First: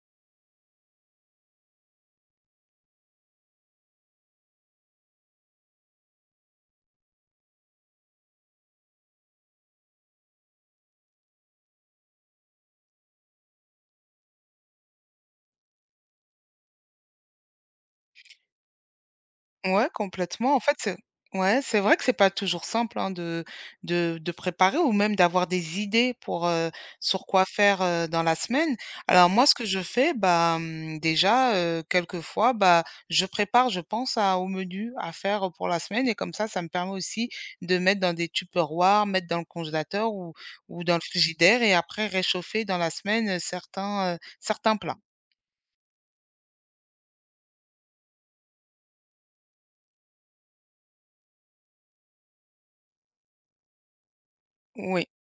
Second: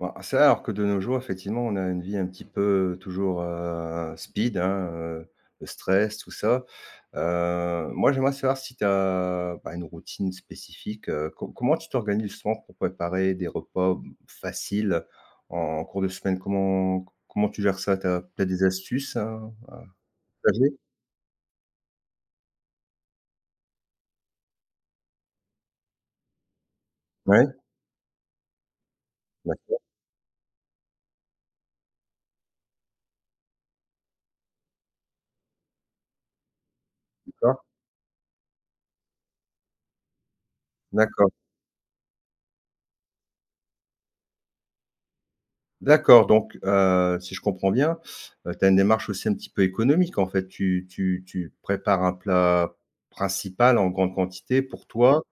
Bah, ça, alors que de nos jours, effectivement, on a une vie un petit peu toujours, speed, hein, le stress, tout ça. Moi, j'aimerais savoir si tu as, bah, une routine spécifique, co comment tu t'organises justement pour préparer des repas, faciles en cours de semaine? Comment tu gères ça? Tu as peut-être des astuces, hein, à Ouais, complètement. En partager? fait, c'est ouais, c'est vrai que c'est pas toujours simple, hein, de de préparer ou même d'avoir des idées pour, sur quoi Oui. faire, dans la semaine. Alors moi, ce que je fais, bah, mmh, déjà, quelquefois, bah, je prépare, je pense à au menu à faire, pour la semaine et comme ça me permet aussi D'accord. de mettre dans des tupperwares, mettre dans le congélateur ou dans le D'accord. frigidaire et après réchauffer dans la semaine, certains, certains plats. D'accord, donc si je comprends bien, tu as une démarche aussi un petit peu économique en fait. Tu prépares un plat principal en grande quantité pour Oui. toi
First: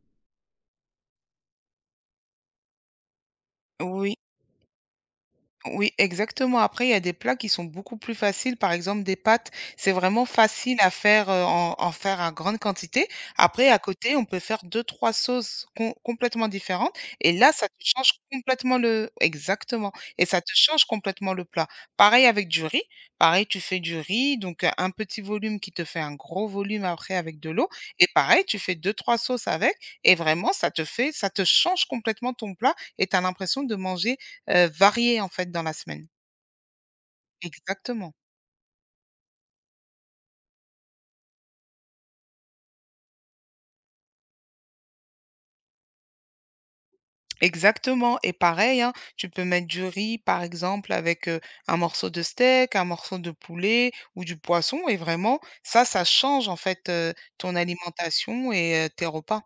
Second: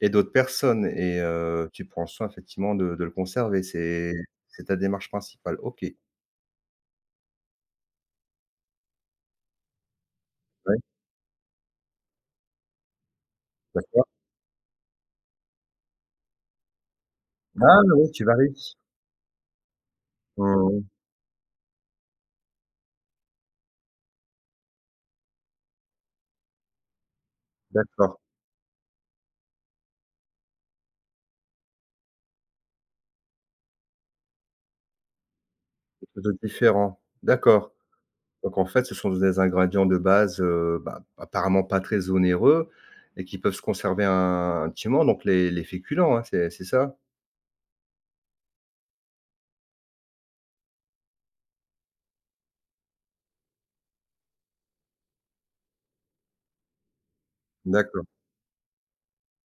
et d'autres personnes, et tu prends soin effectivement de le conserver. C'est Oui. c'est ta démarche principale. OK. Oui, exactement. Après, il y a des plats qui sont beaucoup plus faciles. Par exemple, des pâtes, c'est vraiment facile Ouais, à faire, en en faire à grande quantité. Après, à d'accord. côté, on peut faire deux, trois sauces complètement différentes et là, ça te Ah oui, change tu varies. complètement le exactement et ça te Mmh. change complètement le plat. Pareil avec du riz. Pareil, tu fais du riz, donc un petit volume qui te fait un gros volume après avec de l'eau et D'accord, pareil, tu fais deux, trois sauces avec et vraiment, ça te fait ça te change complètement ton plat et tu as l'impression de manger varié en fait dans la semaine. quelque chose de différent. D'accord. Exactement, Donc en fait, ce sont des ingrédients de base, bah, apparemment pas très onéreux et qui peuvent se conserver un petit moment, donc les féculents, hein, c'est ça? exactement et pareil, hein, tu peux mettre du riz par exemple avec, un morceau de steak, un morceau de poulet ou du poisson et vraiment ça, ça change en fait, ton D'accord. alimentation et tes repas.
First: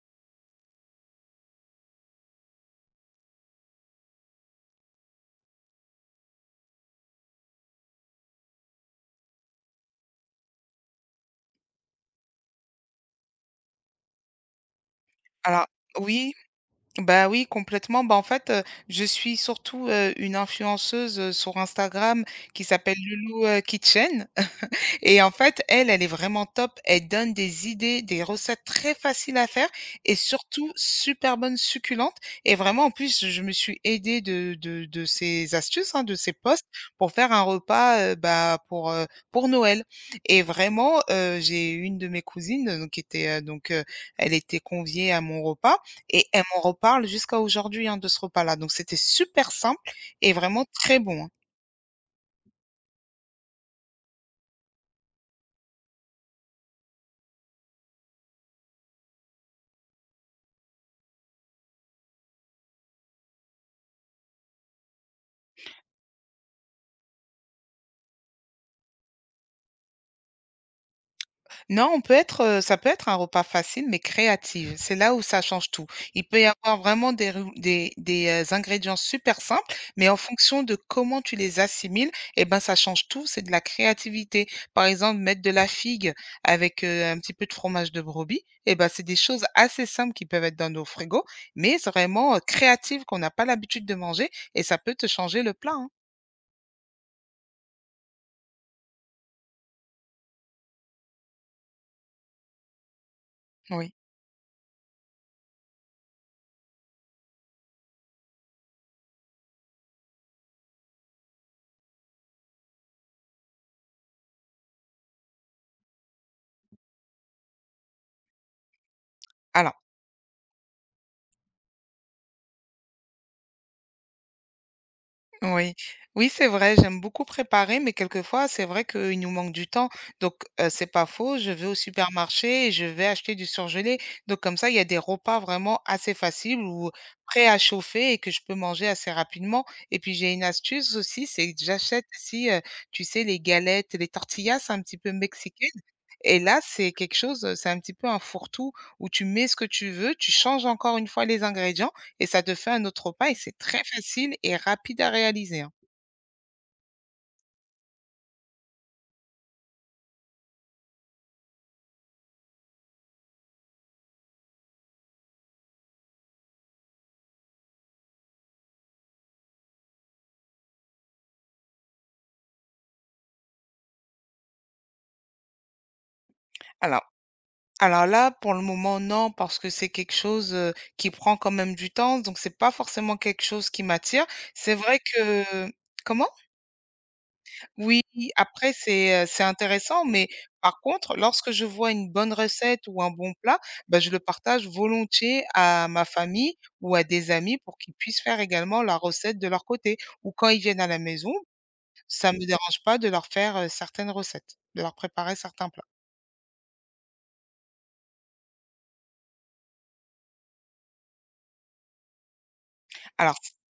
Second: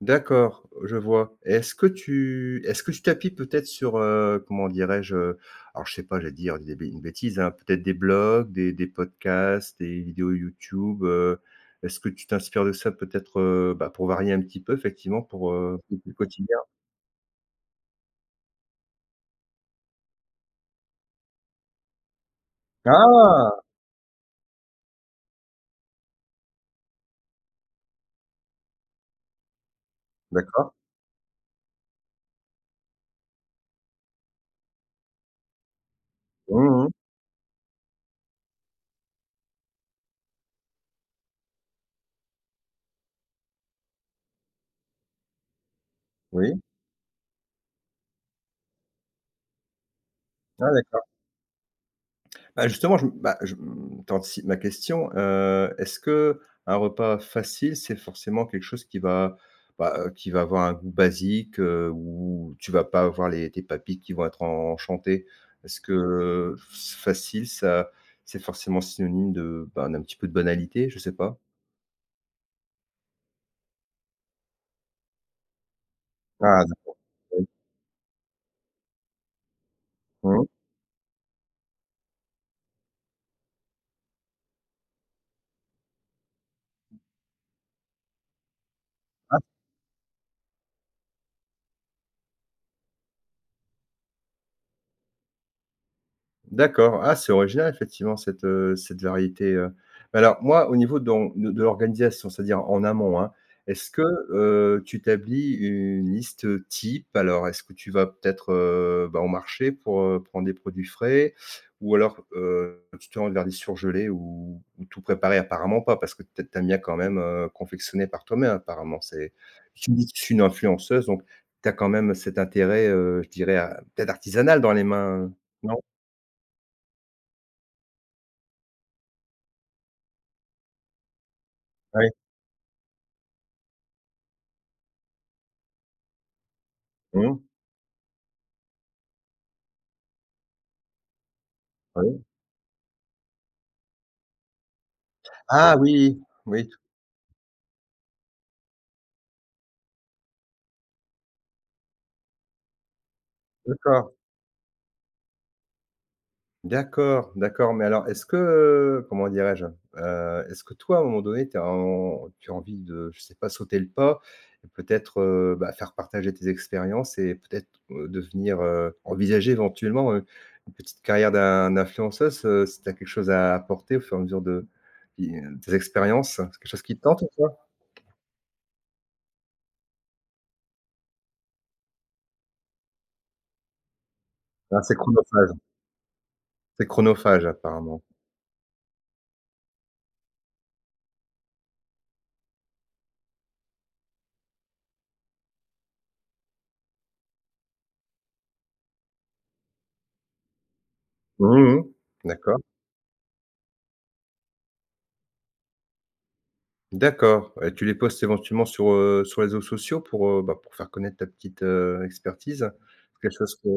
D'accord, je vois. Est-ce que tu t'appuies peut-être sur, comment dirais-je, alors je sais pas, j'allais dire des bé une bêtise, hein, peut-être des blogs, des podcasts, des vidéos YouTube, est-ce que tu t'inspires de ça peut-être, bah, pour varier un petit peu effectivement pour, Alors le oui. quotidien? Bah oui, complètement. Bah, en fait, je suis surtout, une influenceuse, sur Instagram qui s'appelle Loulou, Ah! Kitchen. Et en fait, elle, elle est vraiment top. Elle donne des idées, des recettes très faciles à faire et surtout D'accord. super bonnes, succulentes. Et vraiment, en plus, je me suis aidée de de ses astuces, hein, de ses posts Mmh. pour faire un repas, bah, pour Noël. Et vraiment, j'ai une de mes cousines, donc qui était, donc, elle était conviée à mon repas et elle Oui. m'en reparle jusqu'à aujourd'hui, hein, de ce repas-là. Donc c'était super simple et vraiment Ah, très d'accord. bon, hein. Bah, justement, je bah, je t'anticipes ma question, est-ce que un repas facile, c'est forcément quelque chose qui va, bah, qui va avoir un goût basique, où tu vas pas avoir les tes papilles qui vont être enchantées? Est-ce que facile, ça c'est forcément synonyme de, ben, d'un petit peu de banalité? Je sais pas. Non, on peut être, ça peut être un repas facile mais créatif. C'est là où ça change tout. Il peut y Ah, avoir d'accord. vraiment des Oui. rou des, ingrédients super simples, mais en Mmh. fonction de comment tu les assimiles et ben, ça change tout, c'est de la créativité. Par exemple, mettre de la figue avec, un petit peu de fromage de brebis et ben c'est des choses assez simples qui peuvent être dans nos frigos, mais c'est vraiment, créatif qu'on n'a pas l'habitude de manger et ça peut te changer le plat, hein. D'accord. Ah, c'est original effectivement cette, cette variété. Mais alors moi, au niveau de l'organisation, c'est-à-dire en amont, hein, est-ce Oui. que, tu établis une liste, type? Alors est-ce que tu vas peut-être, bah, au marché pour, prendre des produits frais? Ou alors, tu te rends vers des surgelés ou tout préparé? Apparemment pas, parce que tu aimes bien quand même, confectionner par toi-même apparemment. C'est Alors Tu me dis que tu suis une influenceuse, donc tu as quand même cet intérêt, je dirais, a peut-être artisanal dans les mains, oui, non? oui, c'est vrai, j'aime beaucoup préparer, mais quelquefois, c'est vrai qu'il nous manque du temps. Donc, c'est pas faux, je vais au Ouais. supermarché et je vais acheter du surgelé. Donc, comme ça, il y a des repas vraiment assez faciles ou Mmh. prêts à chauffer et que je peux manger assez rapidement. Et puis, j'ai une astuce aussi, c'est que j'achète Oui. aussi, tu sais, les galettes, les tortillas, c'est un petit peu Ah mexicaines. oui, Et là, oui, t c'est quelque chose, c'est un petit peu un fourre-tout où tu mets ce que tu veux, tu changes encore une fois les ingrédients et ça te fait un autre repas et c'est très d'accord, facile et rapide à réaliser, hein. d'accord, d'accord, mais alors est-ce que, comment dirais-je? Est-ce que toi, à un moment donné, tu as envie de, je sais pas, sauter le pas et peut-être, bah, faire partager tes expériences et peut-être, envisager éventuellement, une petite carrière d'influenceuse, si tu as quelque chose à apporter au fur et à mesure de i tes expériences? C'est quelque chose qui te Alors tente ou pas? alors là, pour le moment, non, parce que c'est quelque chose, qui prend quand même du temps, donc c'est pas forcément quelque chose qui m'attire. C'est Ah, vrai que comment? c'est chronophage apparemment. Oui, après c'est intéressant, mais par contre, lorsque je vois une bonne recette ou un bon plat, ben je le partage volontiers à ma famille ou à des amis pour qu'ils puissent faire également la recette de leur côté ou quand ils viennent à la maison, Mmh mh. ça ne me D'accord. dérange pas de leur faire, certaines recettes, de leur préparer certains plats. D'accord, et tu les postes éventuellement sur, sur les réseaux sociaux pour, faire connaître ta petite, expertise? C'est quelque Alors chose que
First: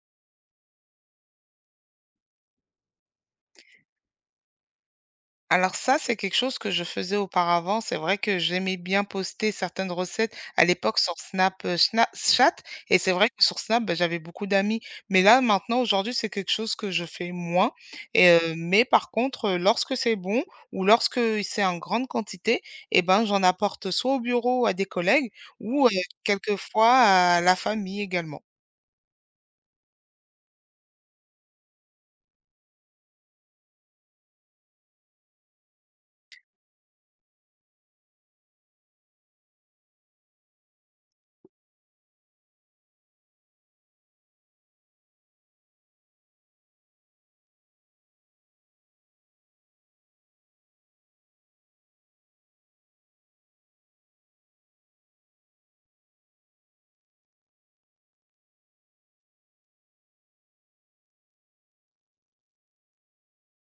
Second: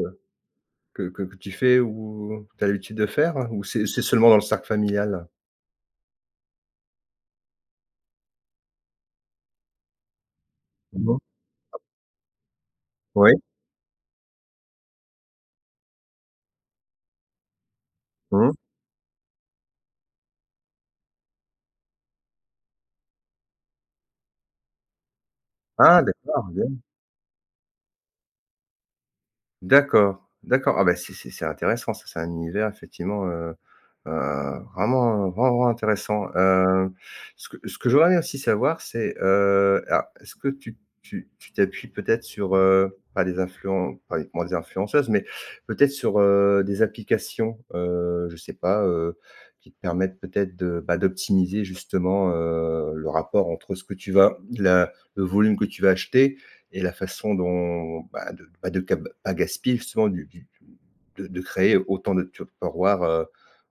que que que tu fais ou tu as l'habitude de faire? Ou c'est seulement dans le cercle familial? Alors ça, c'est quelque chose que je faisais auparavant. C'est vrai que j'aimais bien poster certaines recettes à l'époque sur Mmh. Snap, Snapchat et c'est vrai Oui. que sur Snap, bah, j'avais beaucoup d'amis. Mais là, maintenant, aujourd'hui, c'est quelque chose que je fais moins et Mmh. Mais par contre, lorsque c'est bon ou lorsque c'est en grande quantité et ben, j'en apporte soit au bureau à des collègues ou, Ah, d'accord. quelquefois à la famille également. D'accord, d'accord. Ah bah, c'est intéressant ça, c'est un univers effectivement, heu, vraiment, vraiment, vraiment intéressant. Ce que j'aurais aimé aussi savoir, c'est, alors est-ce que tu t'appuies peut-être sur, pas uniquement des influenceuses, mais peut-être sur, des applications, je sais pas, qui te permettent peut-être de, bah, d'optimiser justement, le rapport entre ce que tu vas, la le volume que tu vas acheter et la façon dont, bah, de pas de cap pas gaspiller justement du de créer autant de tiroirs, heu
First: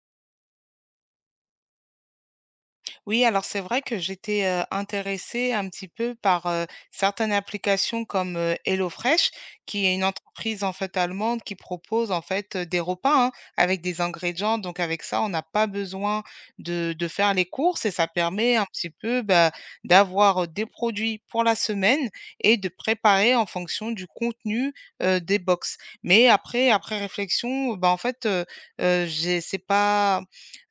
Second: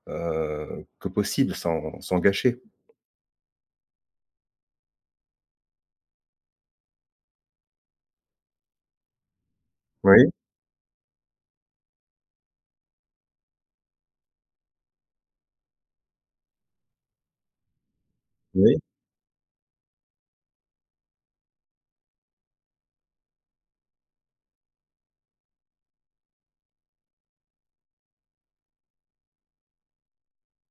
heu, que possible sans gâcher. Oui, alors c'est vrai que j'étais, intéressée un petit peu par, certaines applications comme, HelloFresh, qui est une Oui, entreprise, en fait, allemande qui propose, en fait, des repas, hein, avec des ingrédients. Donc avec ça, on n'a pas besoin de faire les courses et ça permet un oui, petit peu, bah, d'avoir, des produits pour la semaine et de préparer en fonction du contenu, des box. Mais après après réflexion, bah, en fait, j'ai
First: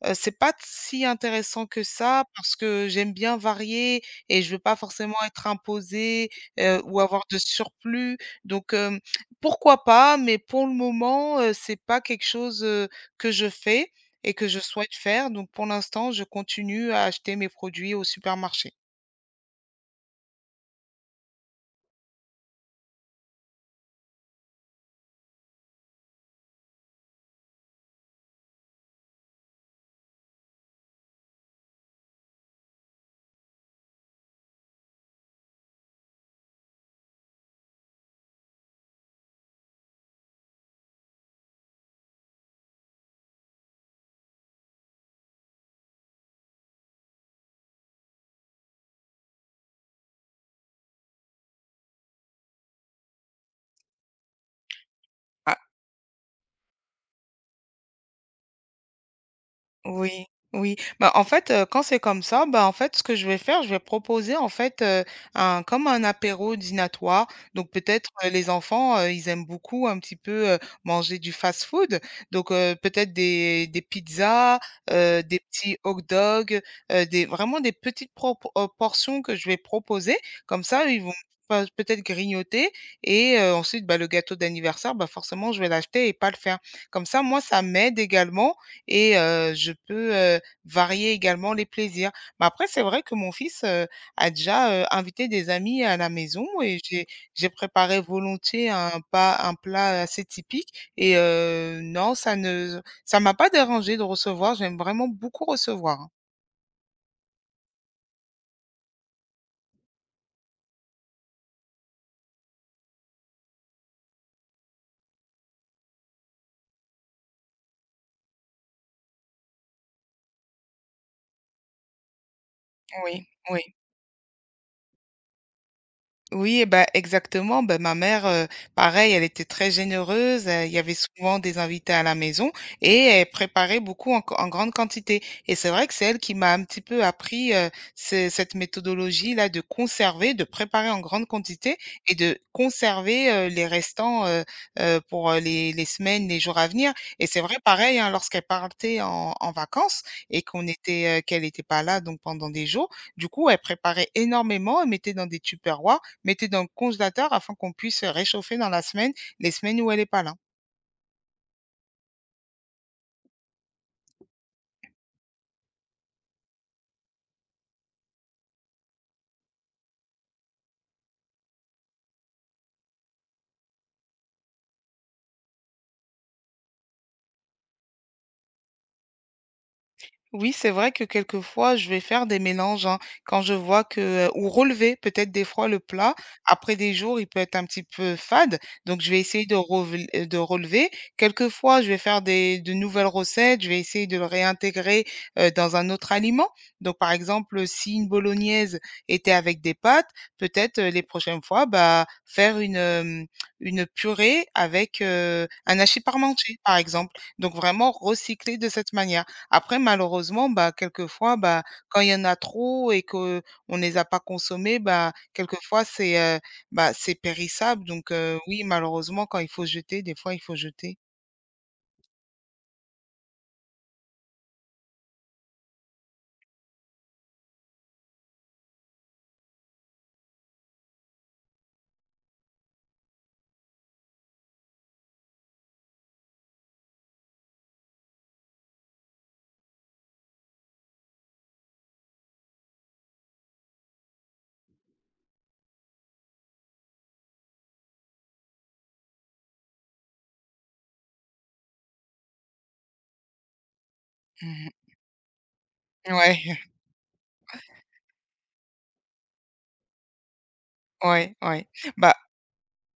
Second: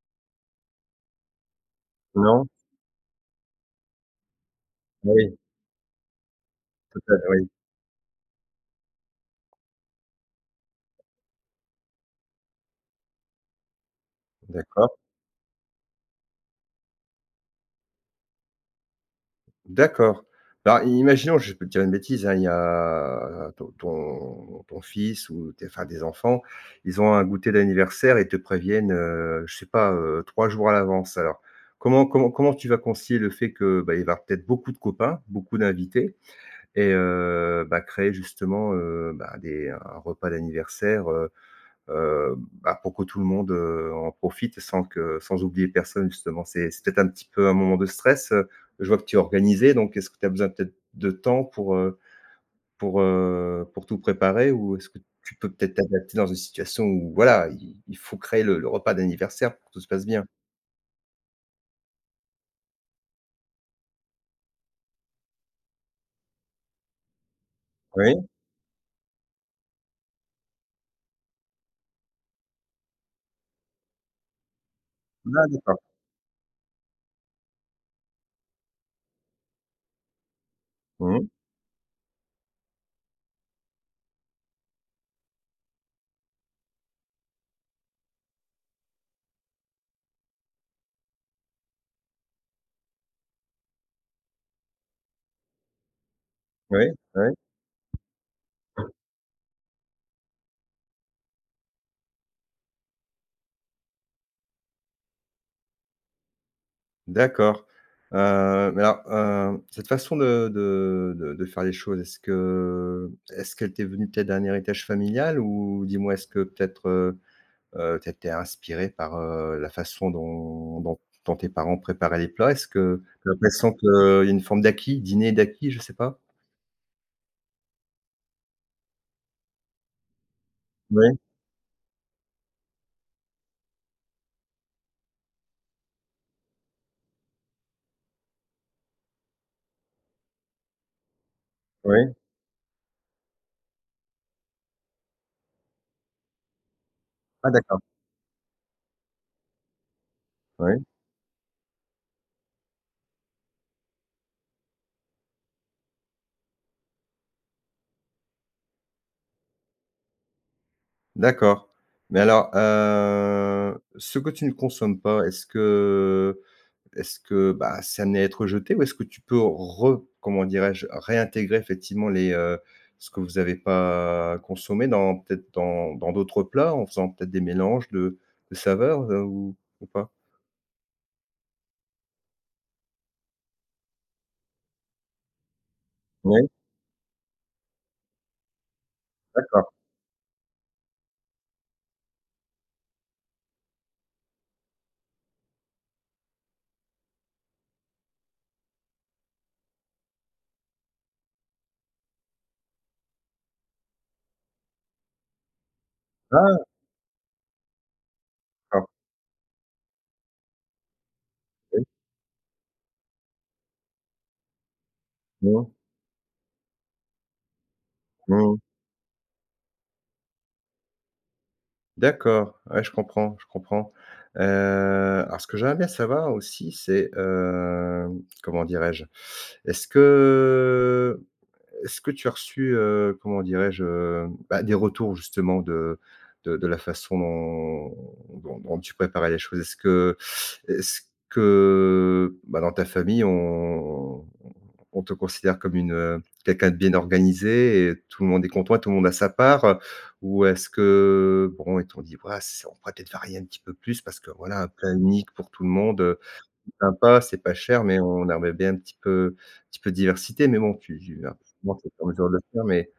C'est pas si intéressant que ça non, parce que j'aime bien varier et je veux pas forcément oui, être imposée, ou tout à avoir de oui, surplus donc pourquoi pas? Mais pour le moment, c'est pas quelque chose, que je fais et que je souhaite d'accord. faire donc pour l'instant, je continue à acheter mes produits au supermarché. D'accord. Bah, imaginons, je peux te dire une bêtise, hein, il y a ton fils ou tes enfin des enfants, ils ont un goûter d'anniversaire et te préviennent, je sais pas, 3 jours à l'avance. Alors, comment tu vas concilier le fait que, bah, il va y avoir peut-être beaucoup de copains, beaucoup d'invités. Et bah, créer justement, bah, des un repas d'anniversaire, heu, bah, pour que tout le monde, en profite sans que sans oublier personne justement. C'est peut-être un petit peu un moment de stress, je vois que tu es organisé, donc est-ce que tu as besoin peut-être de temps pour, pour tout préparer? Ou est-ce que tu peux peut-être t'adapter dans une situation où voilà, il faut créer le repas d'anniversaire pour que tout se passe Oui, bien? oui. Bah, en fait, quand c'est comme ça, bah, en fait, ce que je vais faire, je vais proposer, en fait, un comme un apéro dînatoire. Donc peut-être, Oui? Les enfants, ils aiment beaucoup un petit peu, manger du fast-food. Donc, peut-être des pizzas, des Ah, petits d'accord. hot dogs, des vraiment des petites propo portions que je vais proposer. Comme ça, ils vont Mmh. pas peut-être grignoter et ensuite, bah, le gâteau d'anniversaire, bah, forcément, je vais l'acheter et pas le faire. Comme ça, moi, ça m'aide également et je peux, varier également les plaisirs. Mais après, c'est vrai que mon fils, a déjà, invité des amis à la maison et Oui, j'ai oui. j'ai préparé volontiers un pas un plat assez typique et non, ça ne ça m'a pas dérangé de recevoir. J'aime vraiment beaucoup recevoir, hein. D'accord. Mais alors, cette façon de faire les choses, est-ce qu'elle t'est venue peut-être d'un héritage familial? Ou dis-moi, est-ce que peut-être, tu étais inspiré par, la façon dont tes parents préparaient les plats? Est-ce que Oui, tu as oui. l'impression qu'il y a une forme d'acquis, dîner d'acquis, je sais pas? Oui et bah, exactement, Ben ma mère, pareil, elle était très généreuse, il y avait Oui, souvent des invités à la maison et elle préparait beaucoup en en grande quantité et c'est vrai que c'est elle qui m'a un petit peu appris, ce cette méthodologie-là de conserver, de préparer en grande quantité oui. et de conserver, les restants, pour, les semaines, les jours à venir et c'est Ah, vrai d'accord, pareil, hein, lorsqu'elle partait en en vacances et qu'on oui, était, qu'elle était pas là donc pendant des jours, du coup, elle préparait énormément, elle mettait dans des tupperwares mettez dans le congélateur afin qu'on puisse réchauffer dans la semaine, les semaines où elle est pas là. d'accord. Mais alors, ce que tu ne consommes pas, Est-ce que, bah, ça à être jeté ou est-ce que tu peux re comment dirais-je? Réintégrer effectivement ce que vous n'avez pas consommé dans peut-être dans d'autres plats en faisant peut-être des mélanges de saveurs, ou pas? Oui, c'est vrai que quelquefois, je vais faire des mélanges, hein, quand je vois que ou relever peut-être des fois le plat. Oui, Après des jours, il peut être un petit peu fade, donc je vais essayer de d'accord. revel de relever. Quelquefois, je vais faire des de nouvelles recettes, je vais essayer de le réintégrer, dans un autre aliment. Donc par exemple, si une bolognaise était avec des pâtes, peut-être, les prochaines fois, bah, faire une, une purée avec, un hachis parmentier, Ah, par exemple. Donc vraiment recycler de d'accord, cette manière. Après malheureusement, bah, quelquefois, bah, oui. quand il y en a trop et que qu'on les a pas consommés, bah, Mmh. quelquefois c'est, bah, c'est périssable donc Mmh. oui malheureusement quand il faut jeter, des fois il faut jeter. D'accord, ouais, je comprends, je comprends. Heu, alors ce que j'aimerais bien savoir aussi, c'est, comment dirais-je? Est-ce que Est-ce que tu as reçu, comment dirais-je, bah, des retours justement de la façon dont tu préparais les choses? Est-ce que, bah, dans ta famille, on te considère comme quelqu'un de bien organisé, et tout le monde est content et tout le monde a sa part? Ou est-ce que, bon, et on dit: «Voilà, c'est on pourrait peut-être varier un petit peu plus parce que voilà, un Mmh. plat unique pour tout le monde, Ouais, sympa, c'est pas cher, mais on aimerait bien un petit peu de diversité, mais bon, tu hein, ouais, ouais. forcément, tu es pas en Bah, mesure de le faire, mais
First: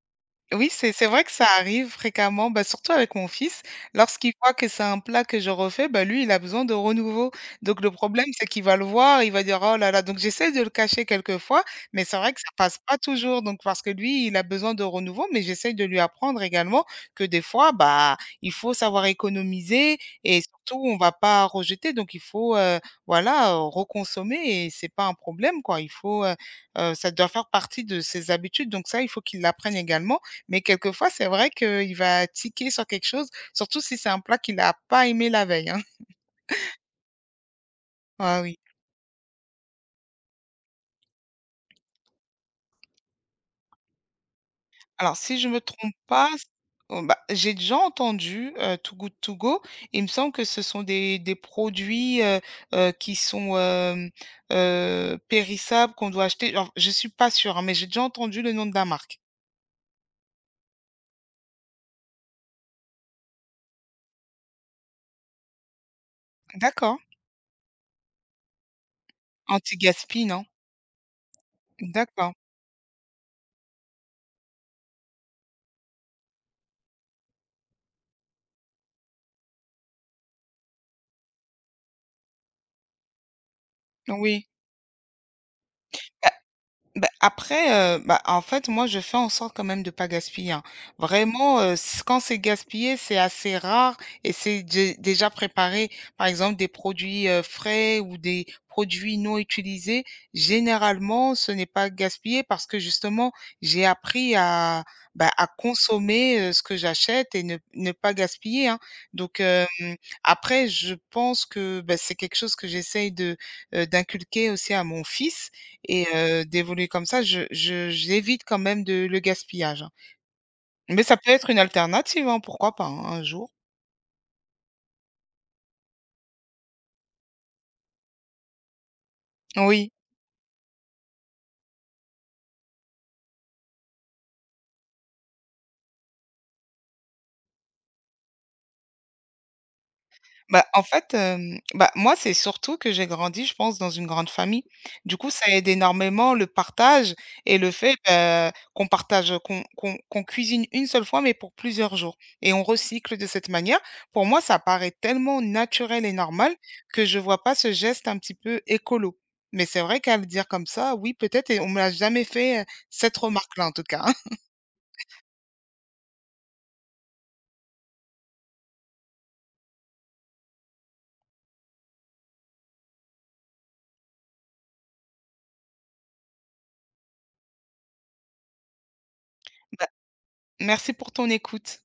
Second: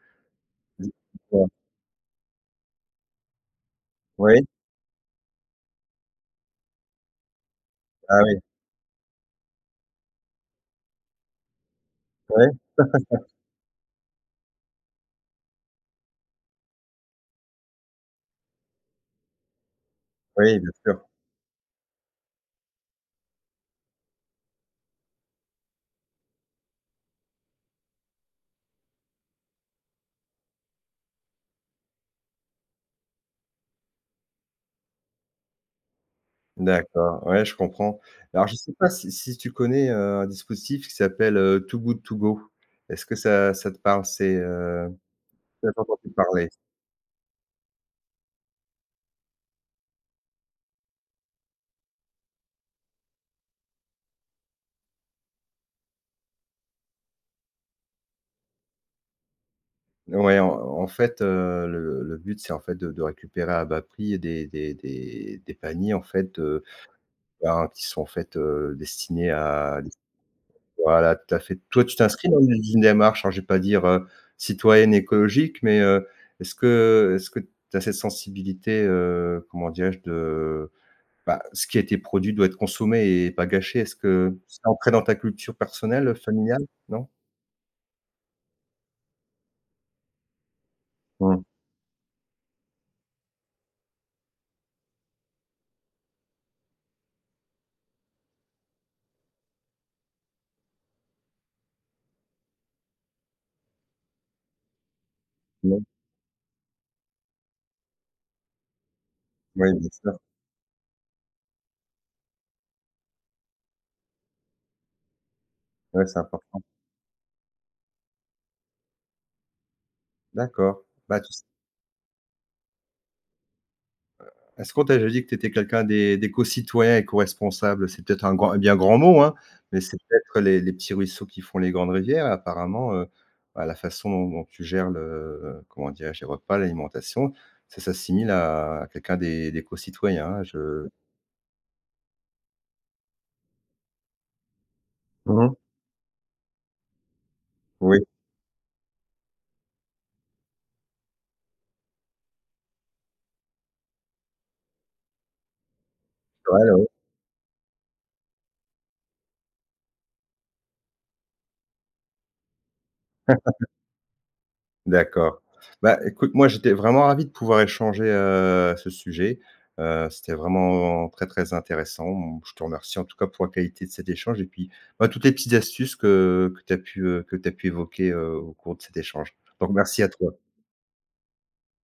oui, c'est vrai que ça dis-moi. arrive fréquemment, bah, surtout avec mon fils. Lorsqu'il Oui, voit que c'est un plat que je refais, bah, lui, il a besoin de renouveau. Donc le ah problème, oui, c'est qu'il va le voir, il va dire: «Oh là là». Donc j'essaie de le cacher quelquefois, mais c'est vrai que ça oui, passe pas toujours. Donc parce que lui, il a besoin de renouveau, mais j'essaie de lui apprendre également que des fois, bah, il faut savoir économiser et oui, bien surtout on sûr. va pas rejeter. Donc il faut, voilà, reconsommer et c'est pas un problème, quoi. Il faut, ça doit faire partie de ses habitudes. Donc ça, il faut qu'il l'apprenne également mais quelquefois, c'est vrai qu'il va tiquer sur quelque chose, surtout si c'est un plat qu'il a pas aimé la veille, hein. D'accord, ouais, je comprends. Ah Alors je oui. sais pas si tu connais, un dispositif qui s'appelle, Too Good To Go? Est-ce que ça te parle? Alors si je me Tu as trompe entendu pas, s parler? oh bah, j'ai déjà entendu, Too Good To Go. Il me semble que ce sont des produits, qui sont, périssables, qu'on doit acheter. Alors je suis pas sûre, hein, mais j'ai déjà entendu le nom de la marque. Ouais, en fait, le but, c'est en fait de récupérer à bas prix des paniers en fait, D'accord. ben, qui sont en fait, destinés à… Anti-gaspi, non? Voilà, tout à fait. Toi, tu t'inscris D'accord. dans une démarche, alors je vais pas dire, citoyenne écologique, mais, est-ce que tu as cette sensibilité, comment dirais-je, de, bah, ce qui a été produit doit être consommé et pas gâché? Est-ce que Oui. c'est ancré dans ta culture personnelle, familiale? Non? Bah, après, bah, en fait, moi, je fais en sorte quand même de pas gaspiller, hein. Mmh. Vraiment, c quand c'est gaspillé, c'est assez rare et c'est dé déjà préparé. Par exemple, des produits, frais ou des produits non utilisés, généralement, ce n'est pas gaspillé parce que justement, j'ai appris à, bah, à Non. consommer, ce que j'achète et ne pas gaspiller, hein. Donc Oui, bien sûr. après, je pense que, bah, c'est quelque chose que j'essaye de, d'inculquer aussi à mon fils. Ouais, Et c'est important. d'évoluer comme ça, je j'évite quand même de le gaspillage, hein. D'accord. Mais ça Bah, peut tu être une alternative, hein, pourquoi pas, hein, un jour. Est-ce qu'on t'a déjà dit que tu étais quelqu'un d'éco-citoyen, éco-responsable? C'est peut-être un bien grand mot, hein, mais Oui. c'est peut-être les petits ruisseaux qui font les grandes rivières. Apparemment, bah, la façon dont tu gères le comment dire, je Les repas, l'alimentation, ça s'assimile à quelqu'un d'éco-citoyen, hein, Bah, en je fait, bah, moi, c'est surtout que j'ai grandi, je pense, dans une grande famille. Du coup, ça Mmh, aide énormément le partage et le fait, oui, bah, qu'on partage, qu'on cuisine une seule fois, mais pour plusieurs jours et on recycle de cette manière. Pour moi, ça paraît tellement naturel et normal ouais, ouais. que je vois pas ce geste un petit peu écolo. Mais c'est vrai qu'à le dire comme ça, oui, peut-être et on me l'a jamais fait, cette remarque-là, en tout cas, D'accord. Bah, écoute, moi, j'étais vraiment ravi de pouvoir échanger, ce sujet. C'était vraiment très, très intéressant. Bon, je te remercie, en tout cas, pour la qualité de cet échange, et puis, bah, toutes les petites astuces que tu as pu, que tu pu évoquer, au cours de cet échange. Donc Bah, merci à toi. merci pour ton écoute.